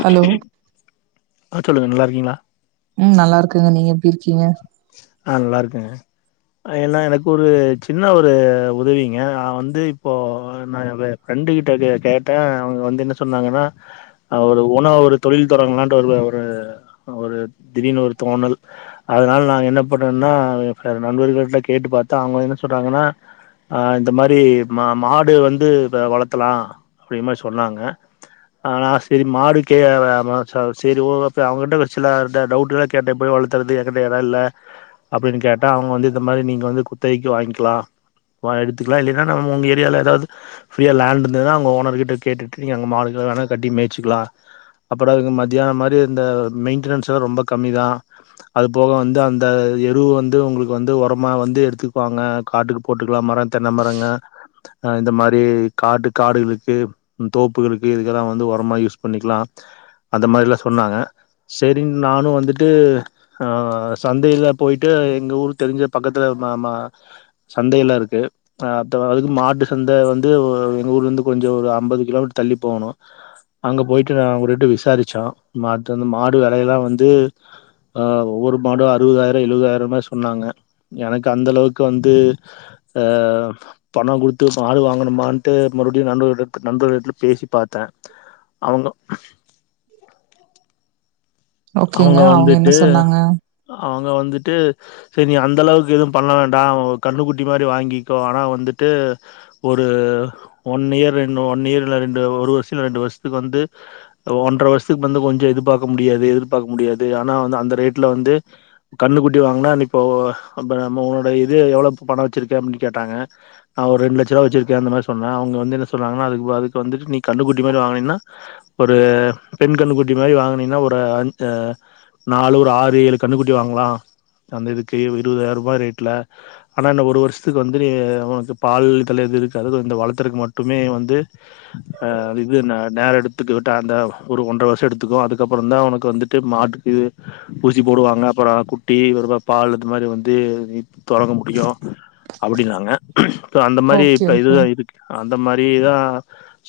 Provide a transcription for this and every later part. Hello அஹ் சொல்லுங்க நல்லா இருக்கீங்களா உம் நல்லா இருக்கேங்க நீங்க இருக்கீங்க ஆஹ் நல்லா இருக்குறேன் எல்லா எனக்கு ஒரு சின்ன ஒரு உதவிங்க நான் வந்து இப்போ நான் ஃப்ரெண்டு கிட்ட கேட்டேன் அவங்க வந்து என்ன சொன்னாங்கன்னா ஒரு உணவு ஒரு தொழில் தொடங்கலான்ட்டு ஒரு ஒரு ஒரு திடீர்னு ஒரு தோணல் அதனால் நான் என்ன பண்ணேன்னா என்னோட நண்பர்களிட்ட கேட்டு பாத்தா அவங்க என்ன சொல்றாங்கன்னா இந்த மாரி மா மாடு வந்து இப்போ வளர்த்தலா அப்படி மாரி சொன்னாங்க நான் செரி மாடு கே ச செரி ஓ அவங்கிட்ட சில ட டவுட்டுலா கேட்ட போய் எப்படி வளர்த்துறது இப்படி இடமில்ல அப்படின்னு கேட்டா அவங்க வந்து இந்த மாரி நீங்க வந்து குத்தைக்கு வாங்கிக்கலா வா எடுத்துக்கலா இல்லைன்னா நம்ம உங்க ஏரியாவால ஏதாவது ஃபிரீயா லேண்ட் இருந்ததுன்னா அங்க ஓனர் கிட்ட கேட்டுட்டு நீங்க அங்க மாடு கிடு வேணா கட்டி மேய்ச்சிக்கலா அப்புறோ அதுக்கு மத்தியானம் மாரி இந்த மெயிடேன்னன்ஸ்ல்லா ரொம்ப கம்மி தான் அது போக வந்து அந்த எருவு வந்து உங்களுக்கு வந்து உரமா வந்து எடுத்துக்குவாங்க காட்டுக்கு போட்டுக்கலா மரம் தென்ன மரங்க இந்த மாரி காட்டு காடுகளுக்கு தோப்புகளுக்கு இதுக்கெல்லா வந்து உரமா யூஸ் பண்ணிக்கலா அந்த மாரிலா சொன்னாங்க செரி நானும் வந்துட்டு ஆஹ் சந்தையில போயிட்டு எங்க ஊரு தெரிஞ்ச பக்கத்துல மா மா சந்தைய எல்லா இருக்கு ஹ அப்ப அதுக்கு மாட்டு சந்தை வந்து எங்க ஊர்ல இருந்து கொஞ்சோ ஒரு அம்பது கிலோமீட்டர் தள்ளி போகணும் அங்க போயிட்டு நான் ஒருஎட்டு விசாரிச்சோ மாட்டு வந்து மாடு விலையெல்லா வந்து ஆஹ் ஒவ்வொரு மாடும் அறுபதாயிரம் எழுவதாயிரமே சொன்னாங்க எனக்கு அந்த அளவுக்கு வந்து ஆஹ் பணம் கொடுத்து மாடு வாங்கணுமான்ட்டு மறுபடியும் நண்பர்களிட நண்பர்களிடத்துல பேசி பாத்தேன் அவங்க ஓக்கேங்க அவங்க என்ன சொன்னாங்க அவுங்க வந்துட்டு செரி நீ அந்த அளவுக்கு எதுவும் பண்ண வேண்டாம் ஒரு கண்ணுக்குட்டி மாரி வாங்கிக்கோ ஆனா வந்துட்டு ஒரு ஒன் இயர் ரெண் ஒன் இயர் இல்ல ரெண்டு ஒரு வருஷம் இல்ல இரண்டு வருஷத்துக்கு வந்து ஒன்றரை வருஷத்துக்கு வந்து கொஞ்சோ எதிர்பாக்க முடியாது எதிர் பாக்க முடியாது ஆனா வந்து அந்த ரேட்டில வந்து கண்ணுக்குட்டி வாங்கினா இப்போ நம்ம உன்னோட இது எவ்வளோ பணம் வச்சிருக்கே அப்படின்னு கேட்டாங்க நான் ஒரு ரெண்டு லட்சரூபா வச்சுருக்கேன் அந்த மாதிரி சொன்னேன் அவங்க வந்து என்ன சொல்றாங்கன்னா அதுக்கு அதுக்கு வந்துட்டு நீ கண்ணுக்குட்டி மாதிரி வாங்கனீன்னா ஒரு பெண் கண்ணு குட்டி மாதிரி வாங்கினீன்னா ஒரு அஞ் சா நாலு ஒரு ஆறு ஏழு கன்னுக்குட்டி வாங்கலா அந்த இதுக்கு இருபதாயிரம் ரூபாய் ரேட்டில ஆனா இந்த ஒரு வருஷத்துக்கு வந்து நீ அவனக்கு பால் தலை இது இருக்க அது இந்த வளர்த்தறக்கு மட்டுமே வந்து இது ந நேரம் எடுத்துக்க விட்ட அந்த ஒரு ஒன்றரை வருஷம் எடுத்துக்கும் அதுக்கப்புறோ தான் ஒனக்கு வந்து ட்டு மாட்டுக்கு இது ஊசி போடுவாங்க அப்புறோ குட்டி பால் இந்த மாதிரி வந்து நீ தொடங்க முடியும் அப்படினாங்க இப்ப அந்த மாதிரி ஓகே இப்ப ஓகே இதுதான் இருக்கு ஆ அந்த மாதிரிதான்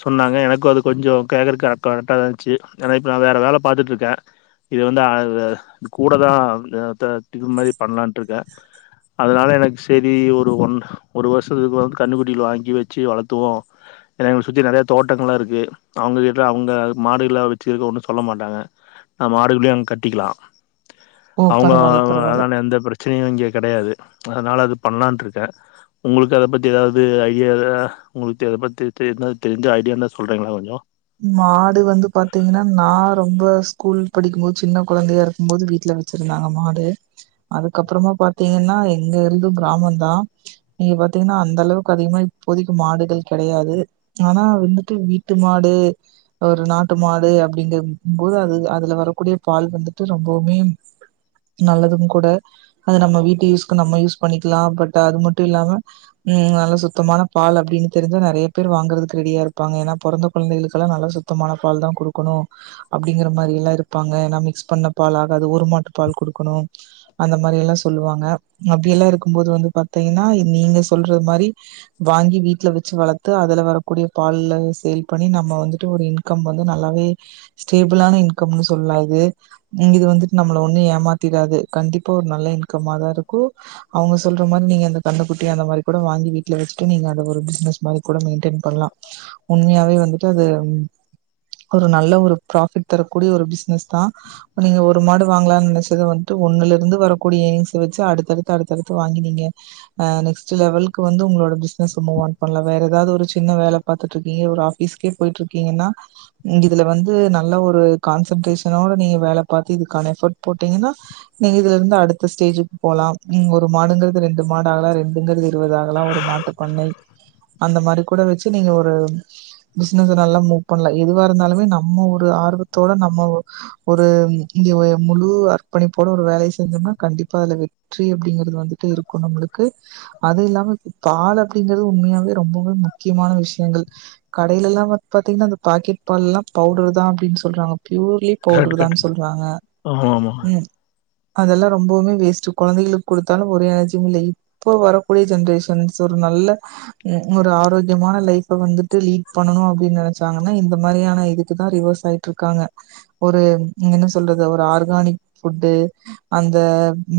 சொன்னாங்க எனக்கும் அது கொஞ்சோ கேக்றக்கு ரெட்டா த இருந்துச்சு ஏன்னா இப்ப நான் வேற வேல பாத்துட்டு இருக்கேன் இது வந்து அ கூட தான் த திக மாரி பண்ணலான்ட்டு இருக்கே அதனால எனக்கு செரி ஒரு ஒன் ஒரு வருஷத்துக்கு வந்து கன்னுக்குட்டியில் வாங்கி வச்சு வளத்துவோம் எனக்கு சுற்றி நெறைய தோட்டங்கள்லா இருக்கு அவங்க கிட்ட அவங்க மாடுல வச்சுருக்க ஒன்னும் சொல்ல மாட்டாங்க நம் மாடுகளையும் அங்க கட்டிக்கலா ஓ அவங்க பரவால்ல பரவால்ல அதனால எந்த பிரச்சனையும் இங்க கிடையாது அதனால அது பண்ணலான்ட்டுருக்கேன் உங்களுக்கு அத பத்தி ஏதாவது ஐடியா உங்களுக்கு எதை பற்றி ஏதாவது தெரிஞ்ச ஐடியா இருந்தா சொல்கிறீங்களா கொஞ்சோ மாடு வந்து பாத்தீங்கன்னா நா ரொம்ப ஸ்கூல் படிக்கும்போது சின்ன குழந்தையா இருக்கும் போது வீட்டுல வச்சிருந்தாங்க மாடு அதுக்கப்பறமா பாத்தீங்கன்னா எங்க இருதும் கிராமந்தா இங்க பாத்தீங்கன்னா அந்த அளவுக்கு அதிகமா இப்போதைக்கு மாடுகள் கெடையாது ஆனா வந்துட்டு வீட்டு மாடு ஒரு நாட்டு மாடு அப்டிங்க போது அது அதுல வரக்கூடிய பால் வந்துட்டு ரொம்பவுமே நல்லதும் கூட அது நம்ம வீட்டு யூஸ்கு நம்ம யூஸ் பண்ணிக்கிலா பட் அது மட்டு இல்லாம உம் நல்ல சுத்தமான பால் அப்டின்னு தெரிஞ்சா நெறைய பேர் வாங்கறதுக்கு ரெடியா இருப்பாங்க ஏன்னா பொறந்த குழந்தைகளுக் குல்லா நல்லா சுத்தமான பால் தா குடுக்கணு அப்டிங்கிற மாரி இல்லா இருப்பாங்க ஏன்னா மிக்ஸ் பண்ண பால் ஆகாது ஒரு மாட்டு பால் குடுக்கணு அந்த மாரி எல்லா சொல்லுவாங்க அப்டியெல்லா இருக்கும் போது வந்து பாத்தீங்கன்னா நீங்க சொல்றது மாரி வாங்கி வீட்ல வச்சு வளத்து அதுல வரக்கூடிய பால்ல சேல் பண்ணி நம் ம வந்துட்டு ஒரு இன்கம் வந்து நல்லாவே ஸ்டேபிளான இன்கம்னு சொல்லலா இது ம் இது வந்துட்டு நம்மள ஒண்ணு ஏமாத்திடாது கண்டிப்பா ஒரு நல்ல இன்கம்மா தா இருக்கு அவங்க சொல்ற மாரி நீங்க அந்த கண்ணு குட்டி அந்த மாரி கூட வாங்கி வீட்டுல வச்சுட்டு நீங்க அத ஒரு பிஸ்னஸ் மாரி கூட மெய்ண்டைன் பண்லா உண்மையாவே வந்து டு அது ஒரு நல்ல ஒரு ப்ராஃபிட் தரக்கூடிய ஒரு பிஸ்னஸ் தா நீங்க ஒரு மாடு வாங்கலான்னு நினச்சத வன்ட்டு ஒண்ணுல இருந்து வரக்கூடிய எர்னிங்ஸ்ஸ வச்சு அடுத்தடுத்து அடுத்தடுத்து வாங்கி நீங்க ஆ நெக்ஸ்ட்டு லெவலுக்கு வந்து உங்களோட பிஸ்னஸ்ஸ மூவ் ஆன் பண்லா வேற ஏதாவது ஒரு சின்ன வேல பாத்துட்டு இருக்கீங்க ஒரு ஆஃப் ஸ்கே போய்ட்டு இருக்கீங்கன்னா இதுல வந்து நல்ல ஒரு கான்சன்ட்ரேஷனோட நீங்க வேல பாத்து இதுக்கான எஃபர்ட் போட்டீங்கன்னா நீங்க இதுல இருந்து அடுத்த ஸ்டேஜுக்கு போலா ஒரு மாடுங்குறது ரெண்டு மாடாகலா ரெண்டுங்கிறது இருவது ஆகலா ஒரு மாட்டு பண்ணை அந்த மாரி கூட வச்சி நீங்க ஒரு பிஸ்னஸ நல்லா மூவ் பண்ணலா எதுவா இருந்தாலுமே நம்ம ஒரு ஆர்வத்தோட நம்ம ஒ ஒரு இய ஒய முழு அர்ப்பணிப்போட ஒரு வேலைய செஞ்சோம்னா கண்டிப்பா அதுல வெற்றி அப்டிங்கிறது வந்துட்டு இருக்கு நம்மளுக்கு அது இல்லாம பால் அப்டிங்கிறது உண்மையாவே ரொம்பவே முக்கியமான விஷ்யங்கள் கடையிலல்லா வ பாத்தீங்கன்னா அந்த பாக்கெட் பால் எல்லா பவுடர் தா அப்டின்னு சொல்றாங்க பியூர்லி கரெக்ட் பவுடர் தான்னு கரெக்ட் சொல்றாங்க ஆமா ஆமா உம் அதெல்லா ரொம்பவுமே வேஸ்ட்டு கொழந்தைகளுக்கு கொடுத்தாலு ஒரு எனர்ஜியு இல்ல இப்போ வரக்கூடிய ஜென்ரேஷன்ஸ் ஒரு நல்ல ஒரு ஆரோக்கியமான லைஃப்ப வந்து ட்டு லீட் பண்ணணு அப்டினு நெனச்சாங்கன்னா இந்த மாரியான இதுக்கு தா ரிவர்ஸ் ஆய்ட்ருக்காங்க ஒரு என்ன சொல்றது ஒரு ஆர்கானிக் ஃபுட்டு அந்த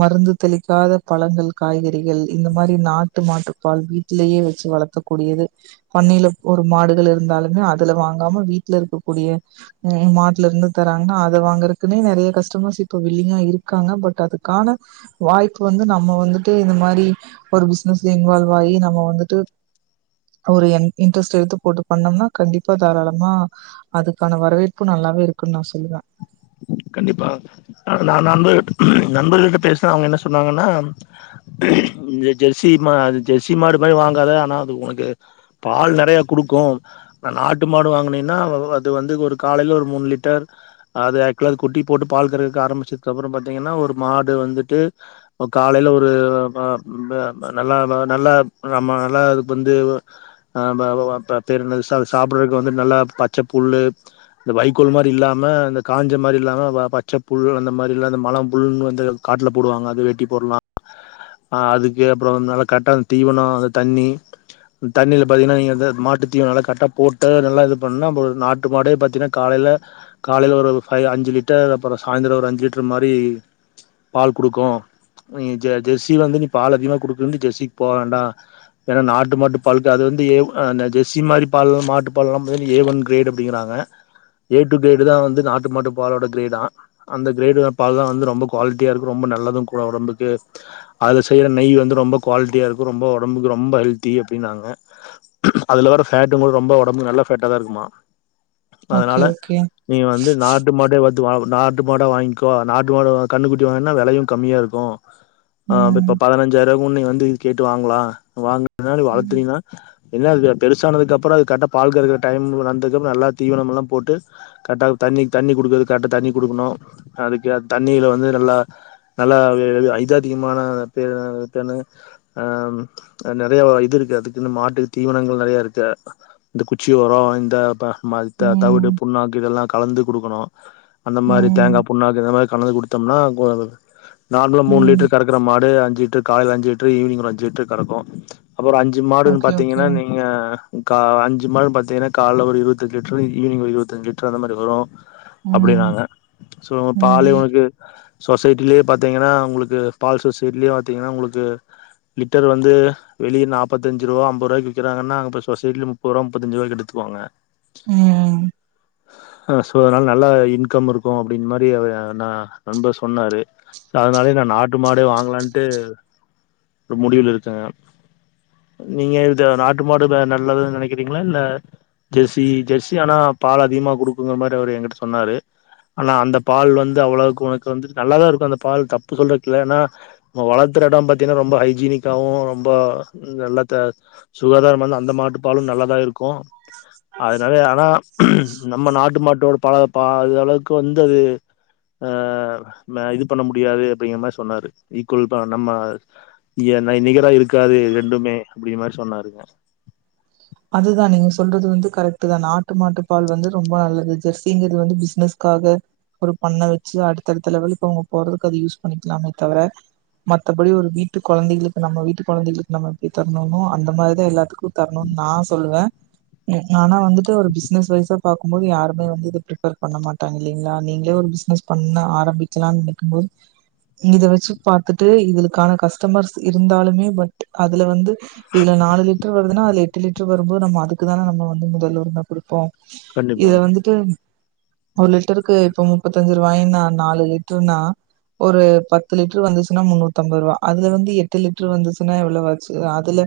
மருந்து தெளிக்காத பழங்கள் காய்கறிகள் இந்த மாரி நாட்டு மாட்டுப்பால் வீட்டிலயே வச்சு வளக்கக் கூடியது பண்ணையில ஒரு மாடுகள் இருந்தாலுமே அதுல வாங்காம வீட்ல இருக்கக்கூடிய மாட்லருந்து தராங்கன்னா அத வாங்குறக்குனே நெறைய கஸ்டமர்ஸ் இப்ப வில்லிங்கா இருக்காங்க பட் அதுக்கான வாய்ப்பு வந்து நம்ம வந்துட்டு இந்த மாரி ஒரு பிசினஸ்ல இன்வால்வ் ஆயி நம்ம வந்துட்டு ஒரு என் இன்ட்ரெஸ்ட் எடுத்து போட்டு பண்ணோம்னா கண்டிப்பா தாராளமா அதுக்கான வரவேற்பு நல்லாவே இருக்குன்னு நா சொல்லுவே கண்டிப்பா நா நா நண்பர்கிட்ட நண்பர்கிட்ட பேசின அவங்க என்ன சொன்னாங்கன்னா இந்த ஜெர்சி மா அது ஜெர்சி மாடு மாரி வாங்காத ஆனா அது உனக்கு பால் நெறைய குடுக்கு நாட்டு மாடு வாங்குனீன்னா அது வந்து ஒரு காலையில ஒரு மூணு லிட்டர் அது குல அது குட்டி போட்டு பால் கறக்கக்கு ஆரம்பிச்சதுக்கு அப்புற பாத்தீங்கன்னா ஒரு மாடு வந்துட்டு காலைல ஒரு ப ப நல்லா ப நல்லா நம்ம நல்லா அதுக்கு வந்து ப ப பேர் என்னது சா சாப்பிடுறதுக்கு வந்து நல்லா பச்ச புல்லு இந்த வைக்கோல் மாரி இல்லாம இந்த காஞ் ச மாரி இல்லாம பச்ச புல் அந்த மாரி இல்ல மழ புல் வந்து காட்டுல போடுவாங்க அது வெட்டி போட்லா ஆ அதுக்கு அப்புற நல்லா கரட்டான தீவனோ அந்த தண்ணி தண்ணில பாதிங்கன்னா நீங்க இத மாட்டு தீவனல்ல கரட்டா போட்டு நல்லா இது பண்ணா போது நாட்டு மாடே பாதீங்கன்னா காலையில காலையில ஒரு ஃபைவ் அஞ்சு லிட்டர் அப்புற சாய்ந்தர ஒரு அஞ்சு லிட்டரு மாரி பால் குடுக்கு நீ ஜெ ஜெர்சி வந்து நீ பால் அதிகமா குடுக்குதுன்னு நீ ஜெர்சிக்கு போ வேண்டா ஏன்னா நாட்டு மாட்டு பாலுக்கு அது வந்து ஏ அந்த ஜெர்சி மாரி பால்லா மாட்டு பால்லா பத்தீங் ஏ ஒன் கிரேட் அப்டிங்கிறாங்க ஏ டூ கிரேடு தா வந்து நாட் ட்டு மாட்டு பாலோட கிரேடா அந்த கிரேடுல்ல பால் தா வந்து ரொம்ப குவாலிட்டியா இருக்கு ரொம்ப நல்லது கூட ஒடம்புக்கு அதுல செய்யற நெய் வந்து ரொம்ப குவாலிட்டியா இருக்கு ரொம்ப ஒடம்புக்கு ரொம்ப ஹெல்தி அப்டின்னாங்க அதுல வர்ற ஃபேட்டும் கூட ரொம்ப ஒடம்புக்கு நல்ல ஃபேட்டா தா இருக்குமா ஓகே அதனால ஓகே நீங்க வந்து நாட் பாத்து வாங் நாட்டு மாடா வாங்க்கோ நாட்டு மாட கண்ணு குட்டி வாங்க்னா வெலையு கம்மியா இருக்கு ஆஹ் இப்ப ம் பதனஞ்சாயிர உன்னய வந்து இது கேட்டு வாங்களா வாங் பின்னாடி ம் வளர்த்துறீனா என்ன அது பெருசானதுக்கப்பற அது கரட்ட பால் கறக்குற டைம் வந்தக்கப்ற நல்லா தீவனம் எல்லா போட்டு கட்டாவ் தண்ணி தண்ணி குடுக்குறது கரெட்டா தண்ணி குடுக்கணு அதுக்கு தண்ணியில வந்து நல்லா நல்லா இ இது அதிகமான பே பேரென்னது ஆ நெறைய இது இருக்கே அதுக்குன்னு மாட்டு தீவனங்கள் நெறையா இருக்க இந்த குச்சி ஒரோ இந்த ப மல்த தவுடு ம் புண்ணாக்கு இதெல்லா கலந்துக் குடுக்கணு அந்த மாரி தேங்கா ம் புண்ணாக்கு இத மாரி கலந்து குடுத்தோம்னா கோ நார்மலா மூணு ம் லிட்டுரு கறக்கற மாடு டு அஞ்சு லிட்ரு கால்ல அஞ்சு லிட்ரு ஈவினிங் ஒரு அஞ்சு லிட்ரு கறக்கு அப்புற அஞ்சு மாடுன்னு ஓகே ஓகே பாத்தீங்கன்னா நீங்க கா அஞ்சு மாட்டுன்னு பாத்தீங்கன்னா கால்ல ஒரு இருவத்தஞ்சு லிட்ரு ஈவினிங் ஒரு இருவத்தஞ்சு லிட்ரு அந்த மாரி வரு ம் அப்டினாங்க சோ பாலே ம் உனக்கு சொசைட்டிலேயே பாத்தீங்கன்னா உங்களுக்கு பால் சொசைடிலேயே பாத்தீங்கன்னா உங்களுக்கு லிட்டர் வந்து வெளியே நாப்பத்தஞ்சு ரூவா அம்பது ரூவாய்கு விக்கிறாங்கன்னா அங்கப்பொ சொசைடில முப்பரூவா முப்பதஞ்சு ரூவாய்கு எடுத்துகு வாங்க உம் ஹாஸ் சோ அதனால நல்லா இன்கம் இருக்கு அப்டின் மாரி அவ நா நண்பர் சொன்னாரு ஸோ அதனாலய நா நாட்டு மாடே வாங்கலான்ட்டு ஒரு முடிவில இருக்கே நீங்க இந்த நாட்டு மாடு வே நல்லதுன்னு நெனைக்கிறீங்களா இல்ல ஜெர்சி ஜெர்சி ஆனா பால் அதிகமாக குடுக்குங்கிற மாரி வந்தவரு என்கிட்ட சொன்னாரு ஆனா அந்த பால் வந்து அவ்வளவுக்கு உனக்கு வந்துட்டு நல்லாதா இருக்கு அந்த பால் தப்பு சொல்றகில்ல ஏன்னா நம்ம வளத்துற இடம் பாத்தீன்னா ரொம்ப ஹைஜீனிக்காவு ரொம்ப நல்லத்த சுகாதாரமான அந்த மாட்டு பாலு நல்லாதா இருக்கு அதனால ஆனா நம்ம நாட்டு மாட்டு ஒரு பா பாதி அளவுக்கு வந்து அது அ நா இது பண்ண முடியாது அப்பிடிங்கற மாரி சொன்னாரு. ஈக்குவல் பா நம்ம நி-நிகரா இருக்காது ரெண்டுமே அப்பிடிங்கற மாரி சொன்னாரு. அதுதா நீங்க சொல்றது வந்து கரெக்ட் தா. நாட்டு மாட்டு பால் வந்து ரொம்ப நல்லது. ஜெர்சிங்கறது வந்து பிசினஸ்க்காக ஒரு பண்ண வச்சி அடுத்தடுத்த லெவல்க்கு அவுங்க போறதுக்கு அது யூஸ் பண்ணிக்கலாமே தவிர மத்தபடி ஒரு வீட்டு கொழந்தைகளுக்கு நம்ம வீட்டு கொழந்தைகளுக்கு நம்ம எப்பிடி தரணுமோ அந்த மாரி எல்லாத்துக்கு தரணும். ஆனா வந்துட்டு ஒரு பிசினஸ் வைசா பாக்கும்போது யாருமே வந்து இத பிரிபர் பண்ண மாட்டாங்க இல்லிங்களா. நீங்களே ஒரு பிசினஸ் பண்ண ஆரம்பிக்கலானு நனைக்கும் போது இத வச்சி பாத்துட்டு இதுக்கான கஸ்டமர்ஸ் இருந்தாலுமே பட் அதுல வந்து இதுல நாலு லிட்டர் வருதுன்னா அதுல எட் எட்டு லிட்டர் வரும்போது நம்ம அதுக்கு தான நம்ம முதல் உரிமை குடு ப்போ கண்டிப்பா இத வந்துட்டு ஒரு லிட்டருக்கு இப்ப முப்பத்தஞ்சு ரூவாயினா நாலு லிட்டருனா ஒரு பத்து லிட்டரு வந்துச்சுன்னா முன்னூத்து அம்பது ரூவா அதுல வந்து எட்டு லிட்டரு வந்துச்சுன்னா எவ்வளவாச்சு அதுல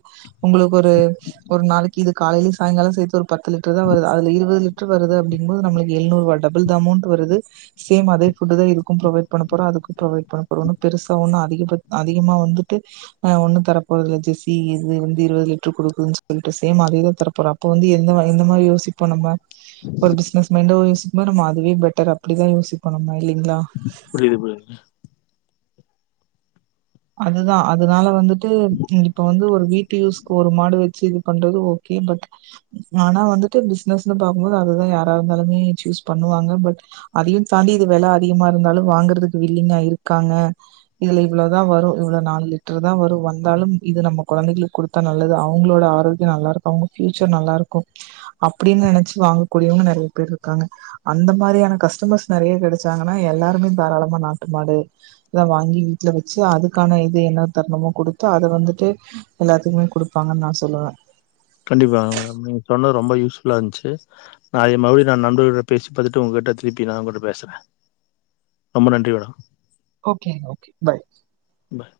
உங்களுக்கு ஒரு ஒரு நாளைக்கி இது காலைலியு சாயிங்கால சேத்து ஒரு பத்து லிட்டரு தா வருது அதல இருபது லிட்டரு வருது அப்டிங்கும்போது நம்மளுக்கு எழுநூறுரூவா டபுள் த அமோண்ட் வருது சேம் அதே ஃபுட்டு தா இதுக்கு ப்ரொவைட் பண்ண போறோ அதுக்கு ப்ரொவைட் பண்ண போறோ ஒன்னு பெருசா ஒன்னு அதிகபட் அதிகமாக வந்துட்டு அ ஒன்னு தர போறதுல்ல ஜெஸி இது வந்து இருவது லிட்ரு குடுக்குதுன்னு சொ சொல்ட்டு சேம் அதேதா தர போறோ அப்ப வந்து எந்த எந்த மாரி யோசிப்போ நம்ம ஒரு பிஸ்னஸ் மைண்டாவு யோசி நம்ம அதுவே பெட்டர் அப்டிதா யோசிப்போ நம்ம இல்லீ புரிது புரிது அதுதா அதுனால வந்து ட்டு இப்ப வந்து ஒரு வீட்டு யூஸ்க்கு ஒரு மாடு வச்சி இது பண்றது ஓகே பட் ஆனா வந்துட்டு பிஸ்னஸ்ன்னு பாக்கும்போது அதுதா யாரா இருந்தாலுமே சூஸ் பண்ணுவாங்க பட் அதையு தாண்டி இது வெல அதிகமா இருந்தாலு வாங்கறதுக்கு வில்லிங்கா இருக்காங்க இதுல இவ்ளோ தா வரு இவ்ள நாலு லிட்ரு தா வரு, வந்தாலு இது நம்ம கொழந்தைகளுக்கு குடுத்தா நல்லது அவங்களோட ஆரோக்கிய நல்லா இருக்கு அவங்க பியூச்சர் நல்லா இருக்கு அப்டின்னு நெனச்சு வாங்கக்கூடியவங்க நறைய பேர் இருக்காங்க, அந்த மாரியான கஸ்டமர்ஸ் நறைய கெடைச்சாங்கன்னா எல்லாருமே தாராளமா நாட்டு மாடு இத வாங்கி வீட்ல வ ச்சி அதுக்கான இது என்ன தரணுமோ குடுத்து அத வந்துட்டு எல்லாத்துக்குமே குடுப்பாங்கன்னு நா சொல்லுவே கண்டிப்பாங்க மேடம், நீங்க சொன்னது ரொம்ப யூஸ் ஃபுல்லா இருந்துச்சு நா எ மொத, நா நண்பர்கள்ட்ட பேசி பாத்தட்டு உங்க கிட்ட திருப்பி நா உங்க்கிட்ட பேசுற ரொம்ப நன்றி மேடம். ஓகே ஓகே பாய் பாய்